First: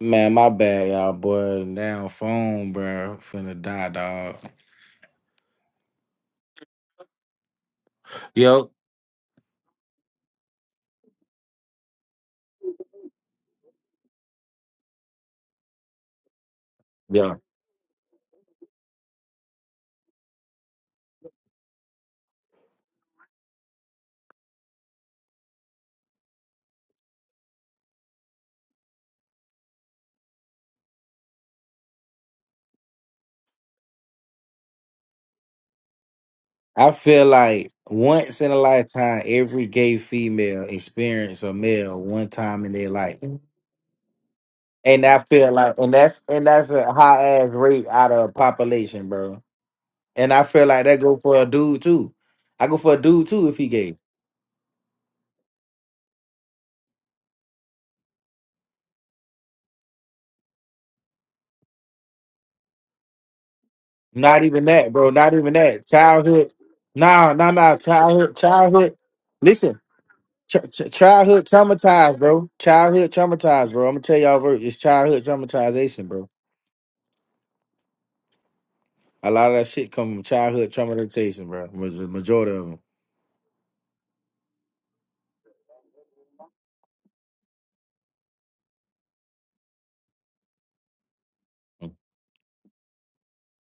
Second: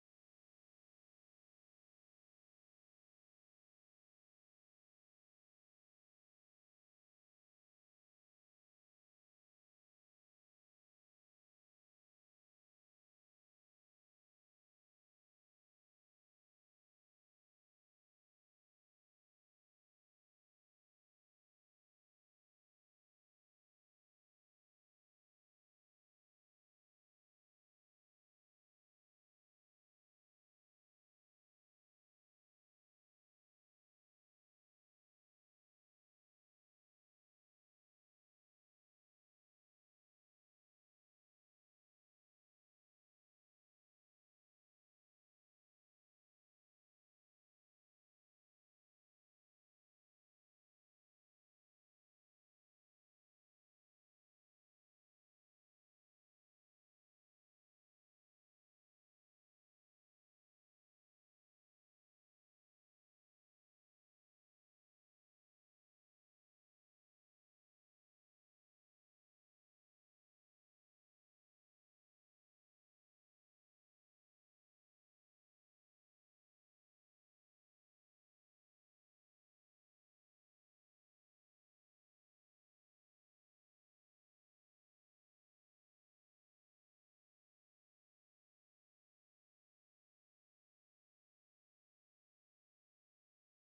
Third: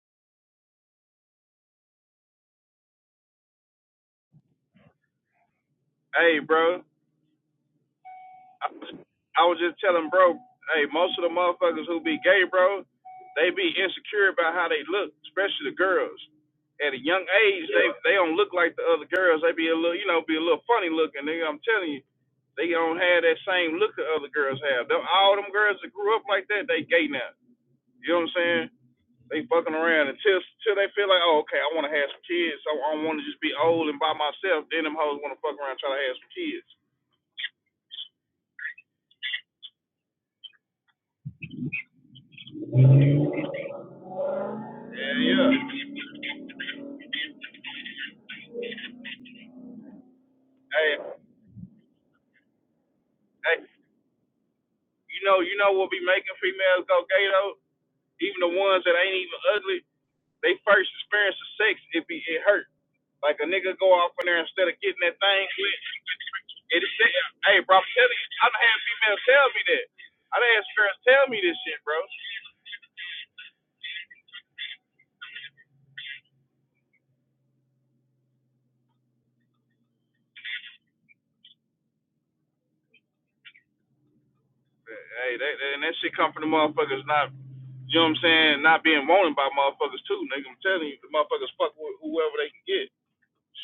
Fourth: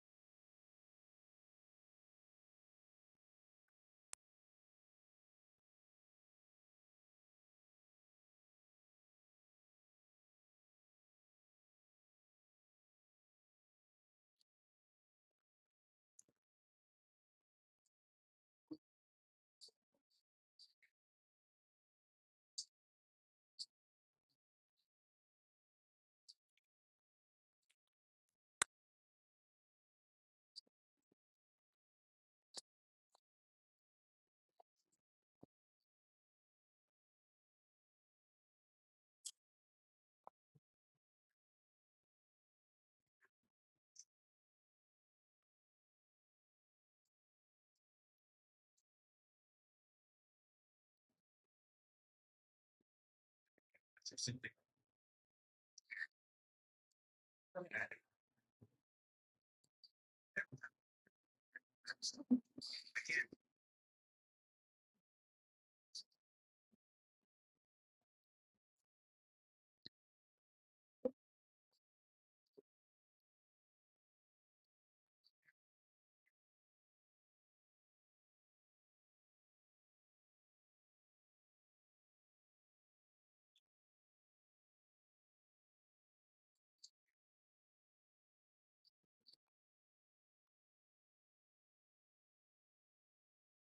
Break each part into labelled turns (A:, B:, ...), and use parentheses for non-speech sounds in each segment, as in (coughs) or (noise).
A: Man, my bad, y'all, boy. Now, phone, bro. Finna die, dog.
B: Hey, bro. I,
A: Yo,
B: I was just telling bro, hey, most of the motherfuckers who be gay, bro, they be insecure about how they look, especially the girls. At a young
A: yo.
B: age, they they don't look like the other girls. They be a little, you know, be a little funny looking. Nigga, I'm telling you, they don't have that same look the other girls have. Them, all them girls that grew up like that, they gay now. You know what I'm saying? They fucking around until until they feel like, oh, okay, I want to have some kids. So I don't want to just be old and by myself. Then them hoes want to fuck around try to have some kids.
A: I feel like once in a lifetime, every gay female experience a male one time in their life, and I
B: Yeah,
A: feel
B: yeah.
A: like, and that's and that's a high ass rate out of population, bro. And I feel like
B: Hey,
A: that go for a dude too. I go for a dude too
B: Hey,
A: if he gay.
B: you know, you know what be making females go gay though? Even the ones that ain't even ugly, they first experience of sex, it be it hurt. Like a nigga go off in there
A: Not even
B: instead of
A: that,
B: getting
A: bro.
B: that
A: Not
B: thing
A: even
B: clean.
A: that. Childhood.
B: It is
A: Nah, nah,
B: hey
A: nah.
B: bro, I'm telling you,
A: Childhood.
B: I done had
A: Childhood.
B: females tell me
A: Listen.
B: that. I done
A: Ch-
B: had
A: ch-
B: girls tell me
A: childhood
B: this shit, bro.
A: traumatized, bro. Childhood traumatized, bro. I'm gonna tell y'all, bro. It's childhood traumatization, bro. A lot of that shit come from childhood traumatization, bro. Maj- Majority of them.
B: Hey, that, that, and that shit come from the motherfuckers not you know what I'm saying, not being wanted by motherfuckers too, nigga. I'm telling you, the motherfuckers fuck wh- whoever they can get.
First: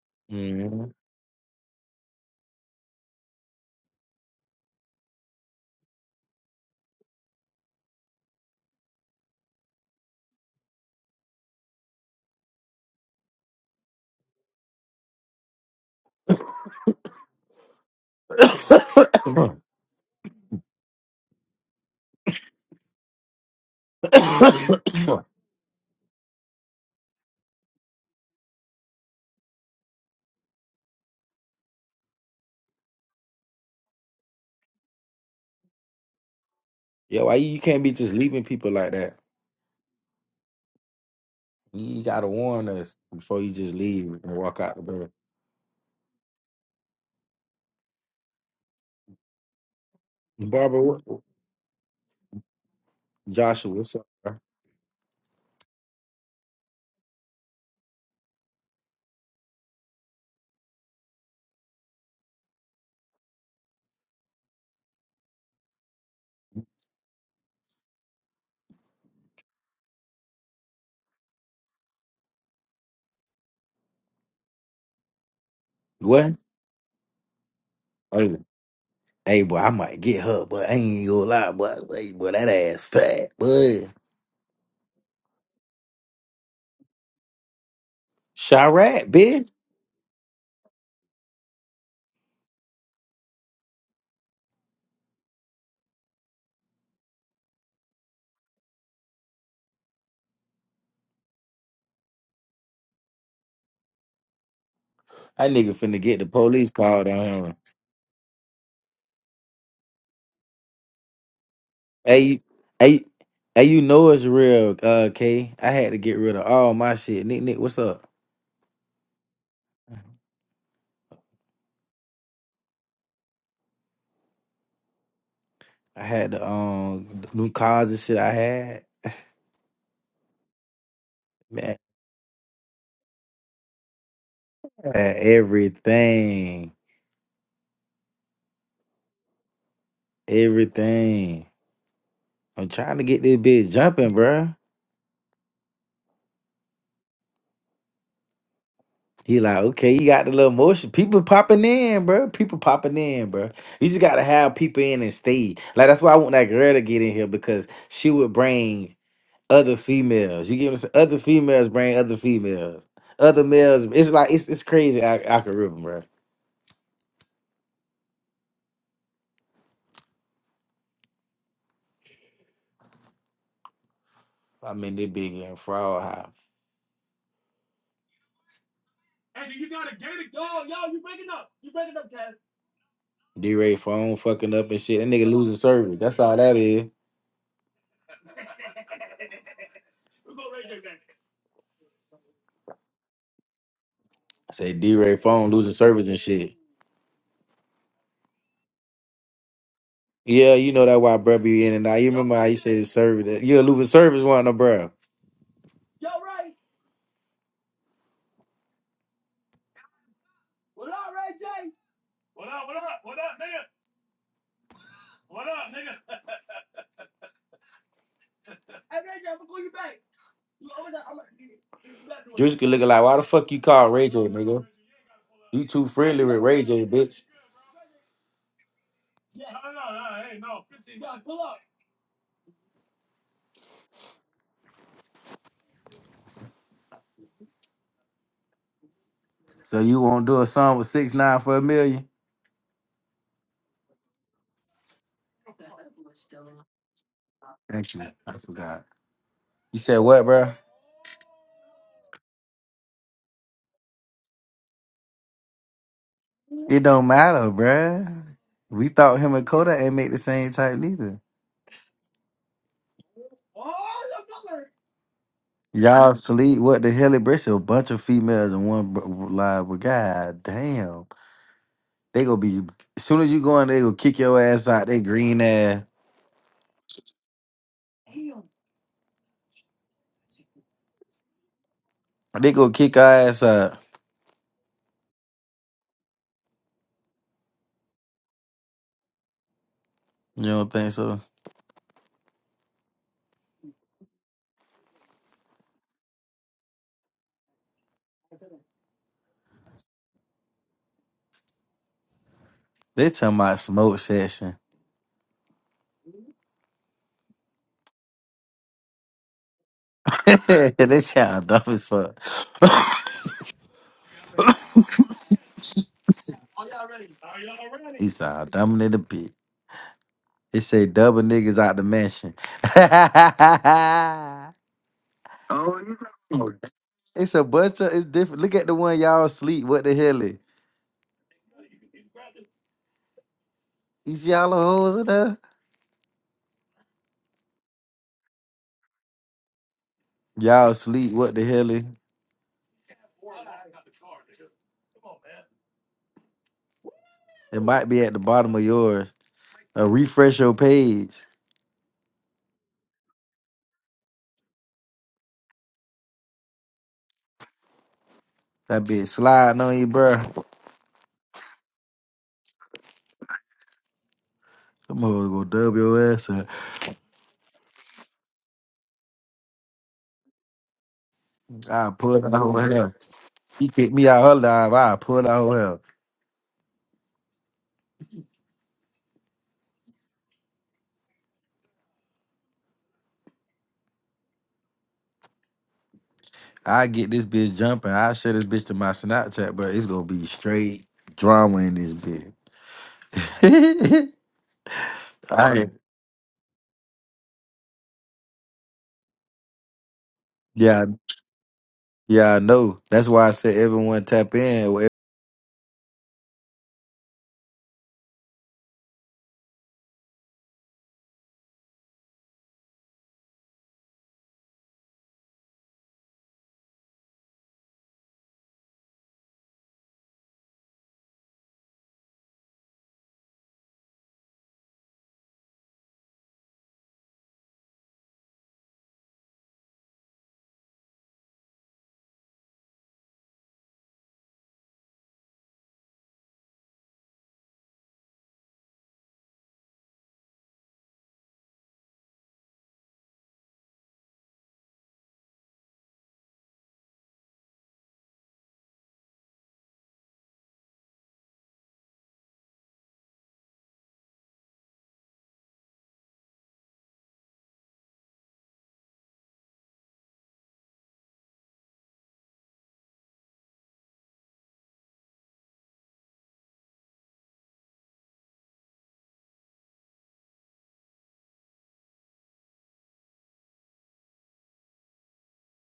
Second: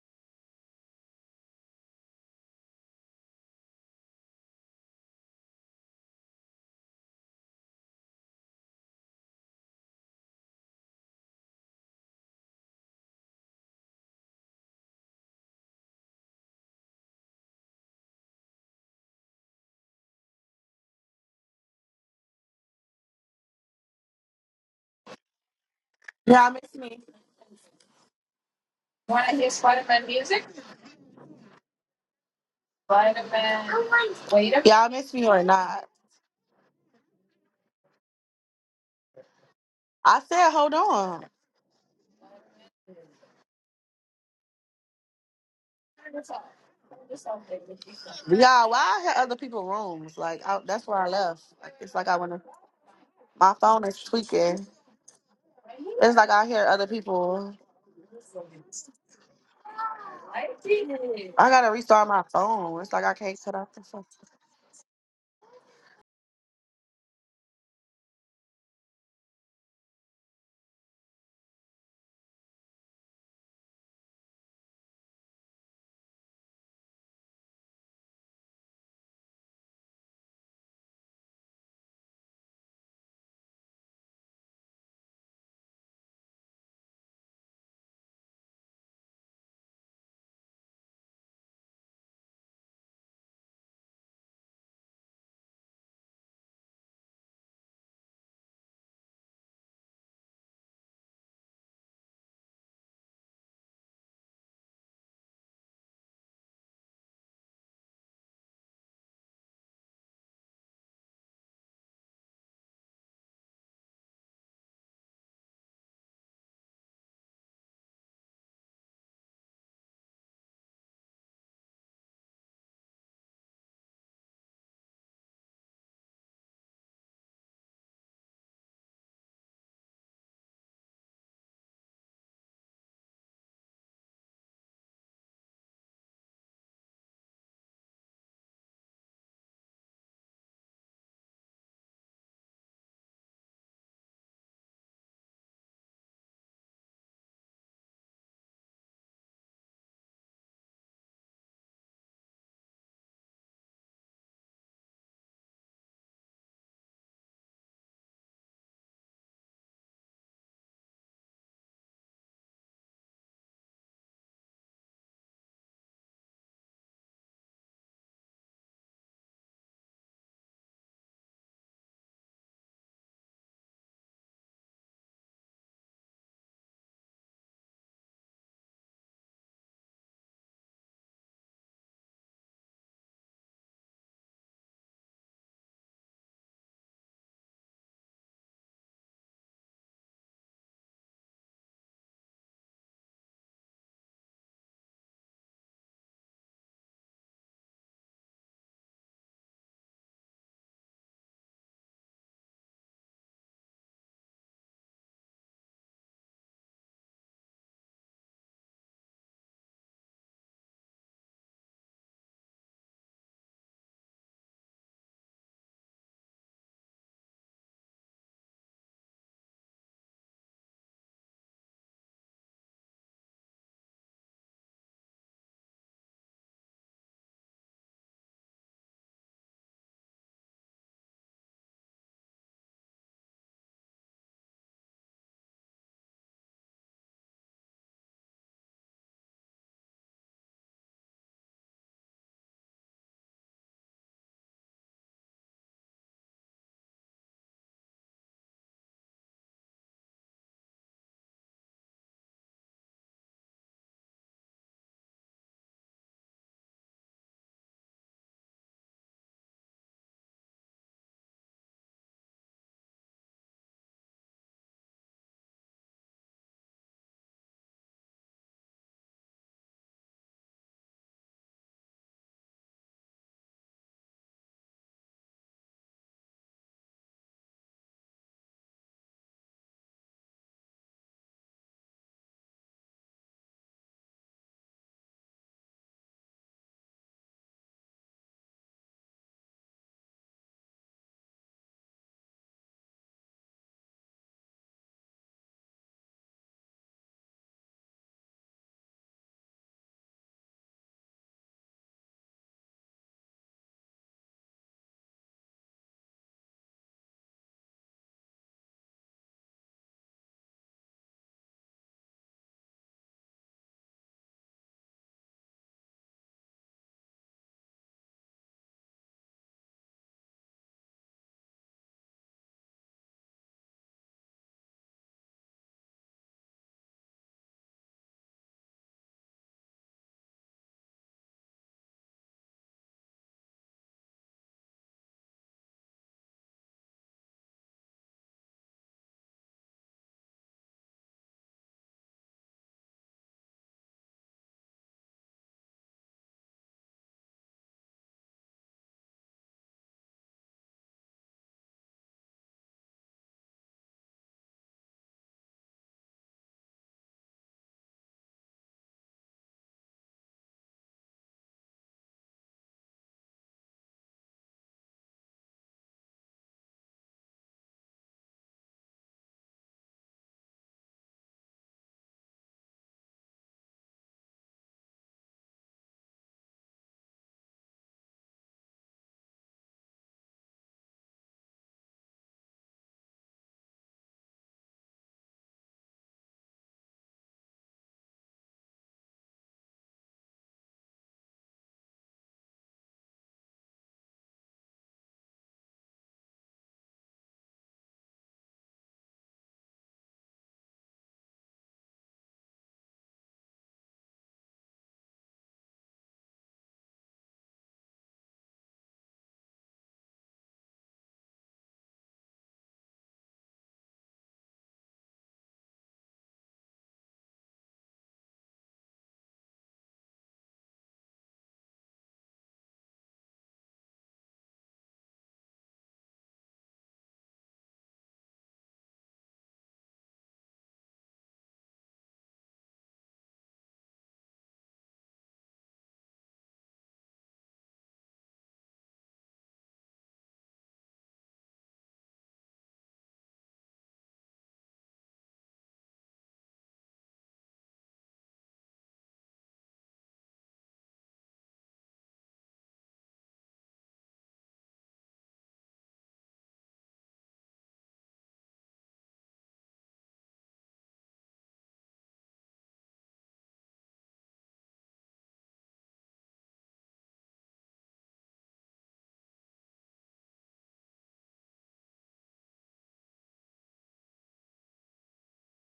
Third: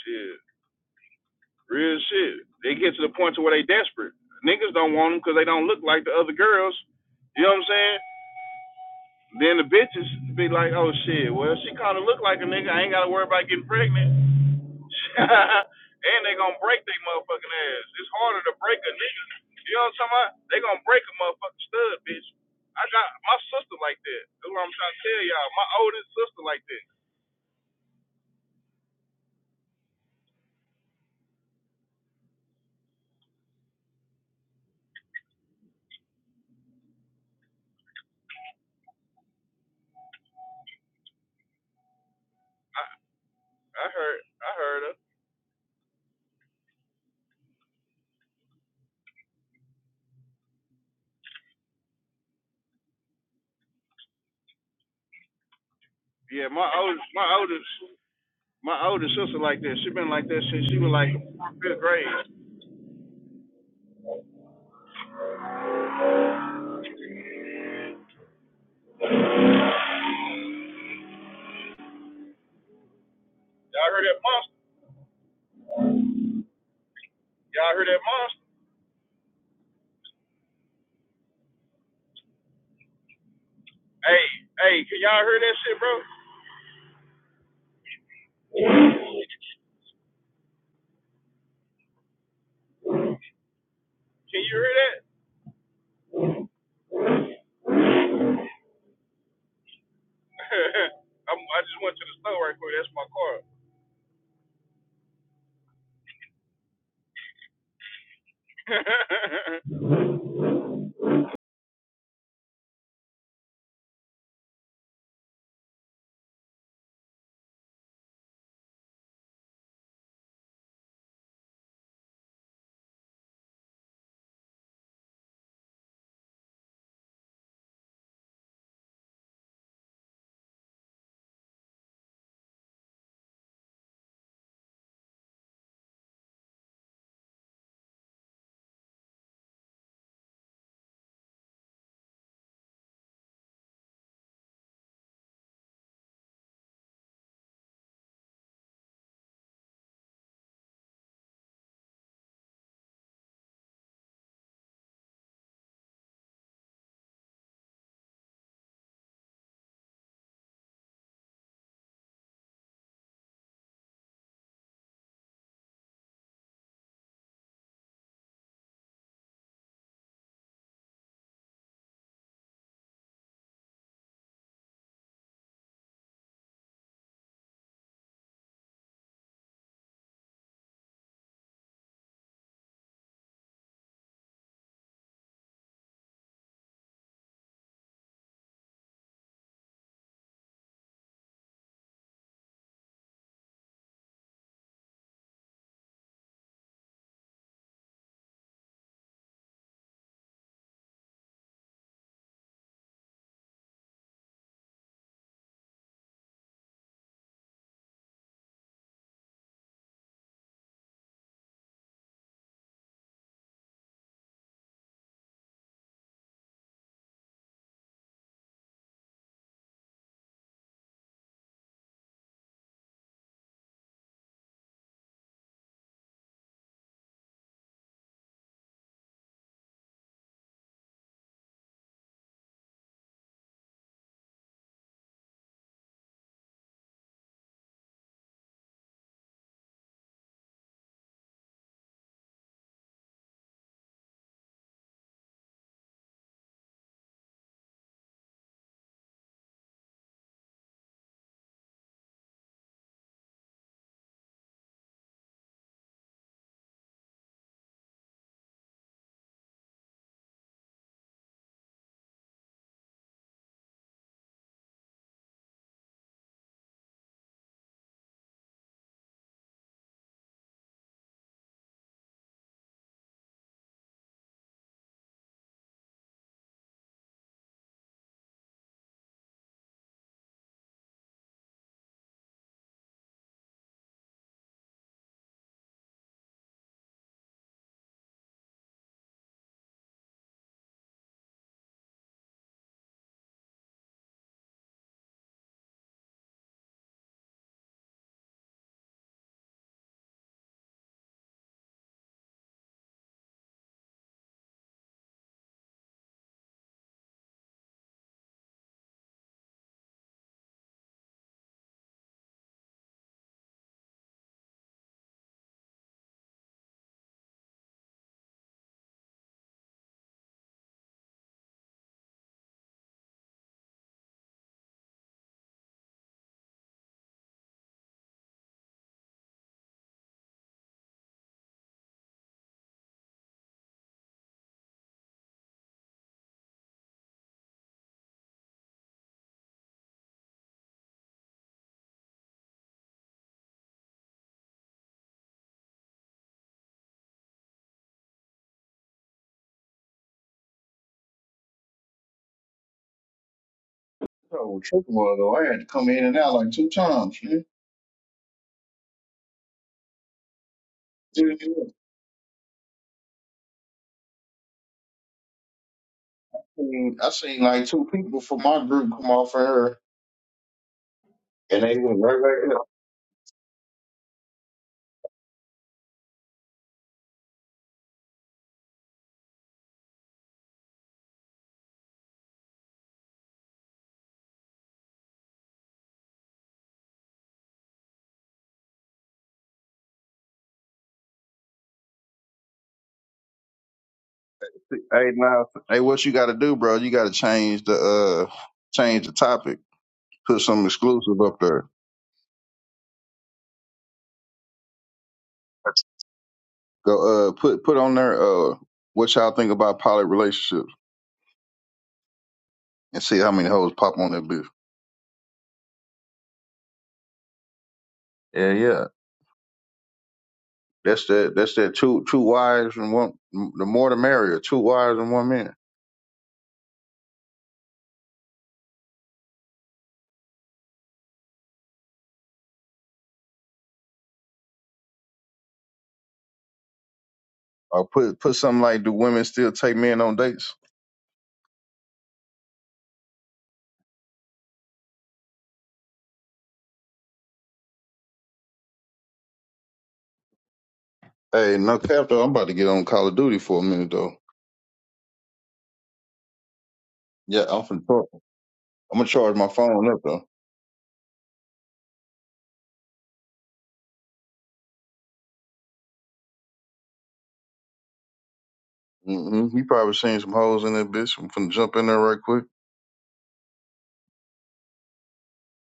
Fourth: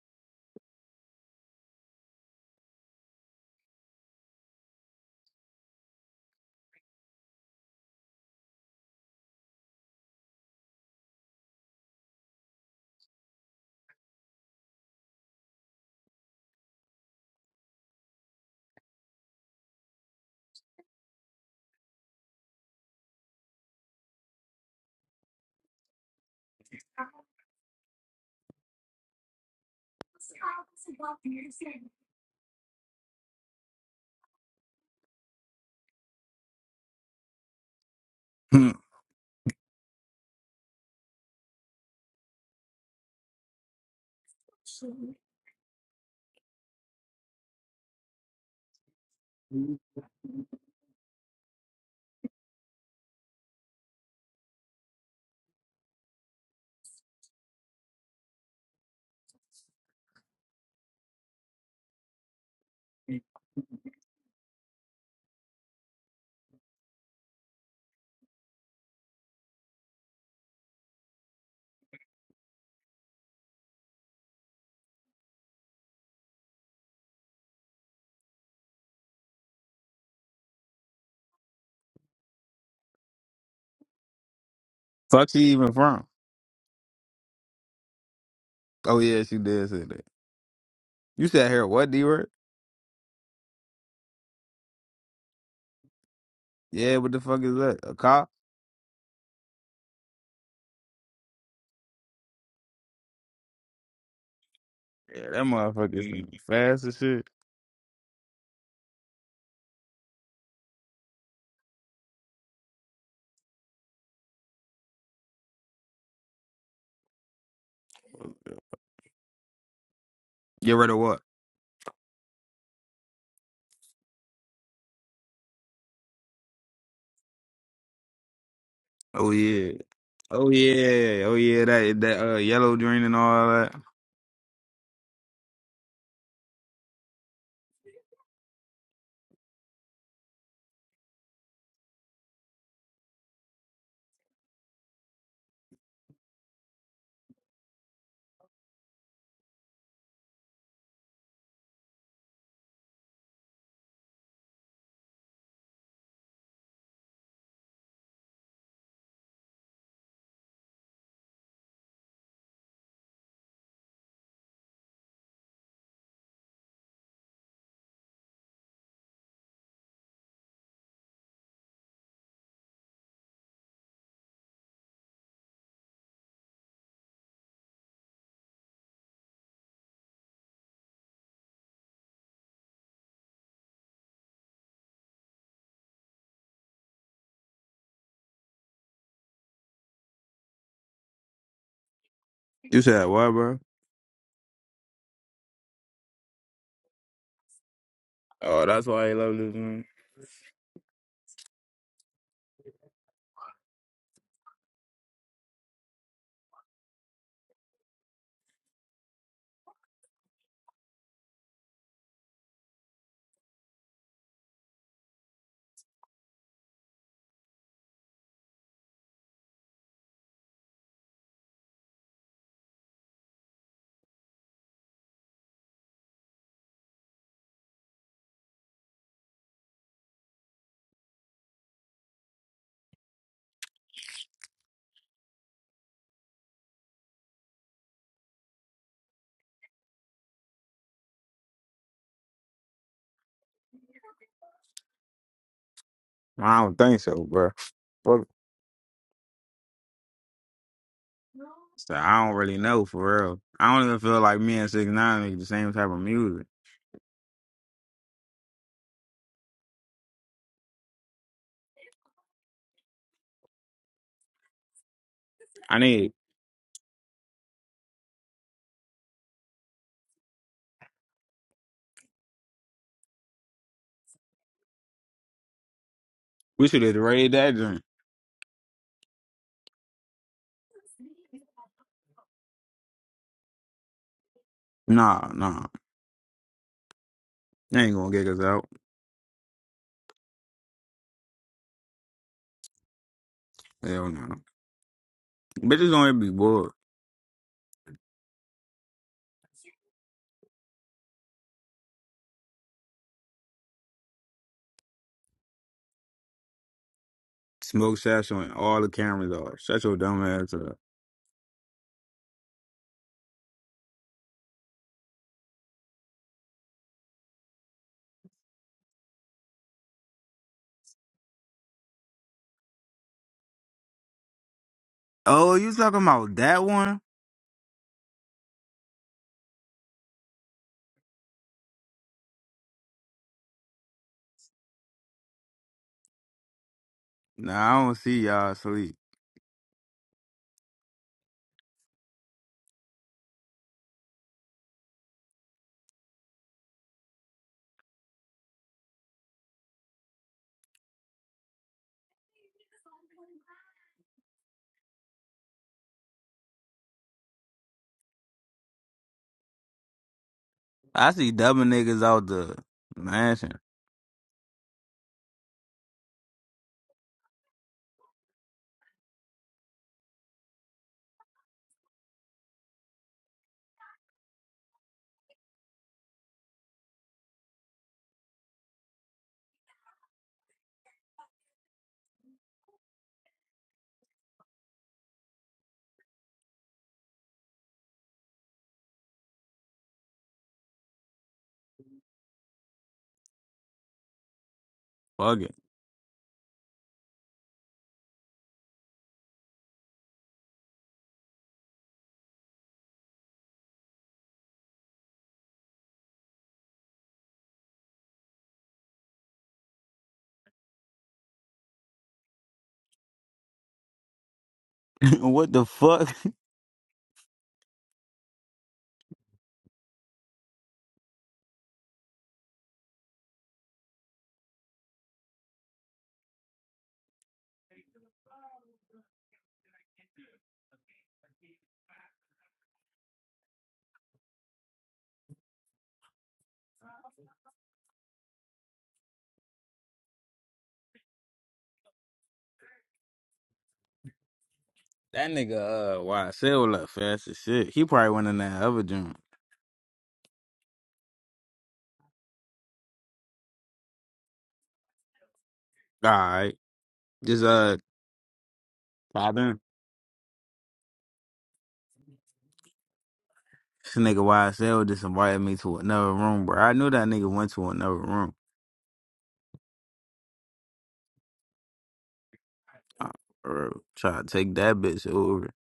B: Shit.
A: mm
B: Real shit. They get to the point to where they desperate. Niggas don't want them because they don't look like the other girls. You know what I'm saying? Then the bitches be like, oh shit, well she kind of look like a nigga. I ain't got to worry about getting pregnant. (laughs) and they gonna break their motherfucking ass. It's harder to break a nigga.
A: (coughs)
B: You know what I'm talking about? They gonna break a motherfucking stud, bitch. I got my sister like that. That's what I'm trying to tell y'all. My oldest sister
C: Y'all
B: like
C: miss
B: that.
C: me. Want to hear Spider Man music? Spider Man. Wait a Y'all miss me or not?
A: yeah, why you, you can't be just leaving
D: (laughs)
A: people
D: Hmm.
A: like that?
C: I said, hold on.
A: You gotta warn us before you just
B: I
A: leave
B: heard.
A: and
B: I
A: walk out
B: heard
A: the
B: her.
A: door.
C: Y'all, why I had other people rooms? Like I,
A: Barbara,
C: that's where I
A: what,
C: left. Like, it's like I want to. My
A: Joshua,
C: phone
A: what's
C: is
A: up, bro?
C: tweaking. It's like I
B: Yeah,
C: hear
B: my
C: other
B: oldest. My
C: people.
B: oldest. My older sister like that. She been like that since she was like
C: I gotta
B: fifth grade.
C: restart my phone. It's like I can't cut off the phone.
B: Y'all heard that monster?
A: What?
B: Y'all heard that
A: Hey,
B: monster?
A: hey, boy, I might get her, but I ain't gonna lie, boy. Hey, boy, that ass fat, boy.
B: Hey, hey, can y'all
D: fuck
B: hear
D: she
B: that
D: even
B: shit, bro?
D: from? Oh
A: Chirac,
D: yeah, she
A: bitch.
D: did say that. You said her what D word?
B: Can you hear that?
D: Yeah, what the fuck is that? A cop?
B: (laughs) I'm, I just went to the store right quick. That's my car.
D: Yeah, that
A: That nigga
D: motherfucker
A: finna get
D: is
A: the police
D: fast as
A: called on
D: shit.
A: him.
B: (laughs)
A: Hey, you- hey, hey, you know it's real, uh, K. I had to get rid of all my shit. Nick, Nick, what's up?
D: Get rid of what?
A: I had the um new cars and shit. I had
D: Oh yeah. Oh yeah. Oh yeah,
A: man,
D: that that uh yellow green and all that.
A: I had everything, everything. I'm trying to get this bitch jumping, bruh. He like, okay, you got the little motion. People popping in, bro. People popping in, bro. You just gotta have people in and stay. Like that's why I want that girl to get in here because she would bring. other females. You get what I'm saying? Other females bring other females. Other males. It's like it's it's crazy. I I can rip them, bro. I mean, they big and fraud high. D Ray phone fucking up and shit. That nigga losing service. That's all that is.
D: You said what, bro?
A: I say D Ray phone losing service and shit.
D: Oh, that's why he love this man.
A: Yeah, you know that why bro be in and out. You remember how you say the service? That, are losing service one no bro. Juice could look like why the fuck you call Ray J, nigga? You too friendly with Ray J, bitch. So you won't do a song with six nine for a million?
D: I don't think so, bro.
A: Thank you.
D: Fuck.
A: I forgot. You said what, bro?
D: So I don't really know for real. I don't even feel like me and Six Nine make the same type of music.
A: It don't matter, bruh. We thought him and Kodak ain't make the same type neither.
D: I need
A: Y'all sleep. What the hell? It brings a bunch of females and one br- live. But god damn, they gonna be. As soon as you go in, they gonna kick your ass out. They green ass.
D: we should have raided that joint.
A: They gonna kick our ass out.
D: Nah, nah. They ain't gonna get us out.
A: You don't think so?
D: Hell no. Bitches don't even be bored.
A: They talking about smoke session.
D: Smoke Satchel and all the cameras are. Shut your dumb
A: (laughs)
D: ass up.
A: they sound dumb as fuck. (laughs) he sound dumb in the bitch. It say double niggas out the mansion. (laughs)
D: Oh, you
A: oh, you
D: talking about
A: know.
D: that one?
A: (laughs) it's a bunch of it's different. Look at the one y'all sleep. What the hell is? You see all the hoes in there?
D: Nah, I don't see y'all asleep.
A: Y'all sleep. What the hell is? It might be at the bottom of yours. Uh, refresh your page.
B: Oh, trip a while I had to come in and out like two times. Man.
A: That bitch sliding on you, bro.
D: I see
B: Dude, I
D: double niggas out the mansion.
A: Them hoes gonna dub your ass up.
B: seen I seen, like two people from my group come off of her, and they
A: I
B: went right
A: pull out
B: back
A: whole
B: up.
A: hell. She kicked me out her live. I pull out whole hell. I get this bitch jumping. I share this bitch to my Snapchat, but it's gonna be straight drama in this bitch. (laughs)
B: Hey,
D: Fuck
B: now,
D: it.
A: I
B: hey, what you got to do, bro? You got to change the uh change the topic. Put some
A: yeah
B: exclusive up there.
A: yeah I know. That's why I said everyone tap in.
B: Go uh put put on there uh what y'all think about poly relationships and see how many hoes pop on that bitch.
D: (laughs) what the fuck?
B: Yeah, yeah. That's that that's that two two wives and one the more the merrier, two wives and one man. Or put put something like do women still take men on dates?
D: That nigga, uh, YSL left fast as shit. He probably went in that other joint.
B: Hey, no cap though, I'm about to get on Call of Duty for a minute though.
D: Alright.
B: Yeah,
D: Just,
B: I'm
D: uh,
B: finna talk. I'm gonna charge
D: pop
B: my
D: in.
B: phone up though.
D: This nigga YSL just invited me to another room, bro. I knew that nigga went to another room.
B: hmm You probably seen some hoes in that bitch. I'm finna jump in there right quick.
D: I, bro, try to take that bitch over.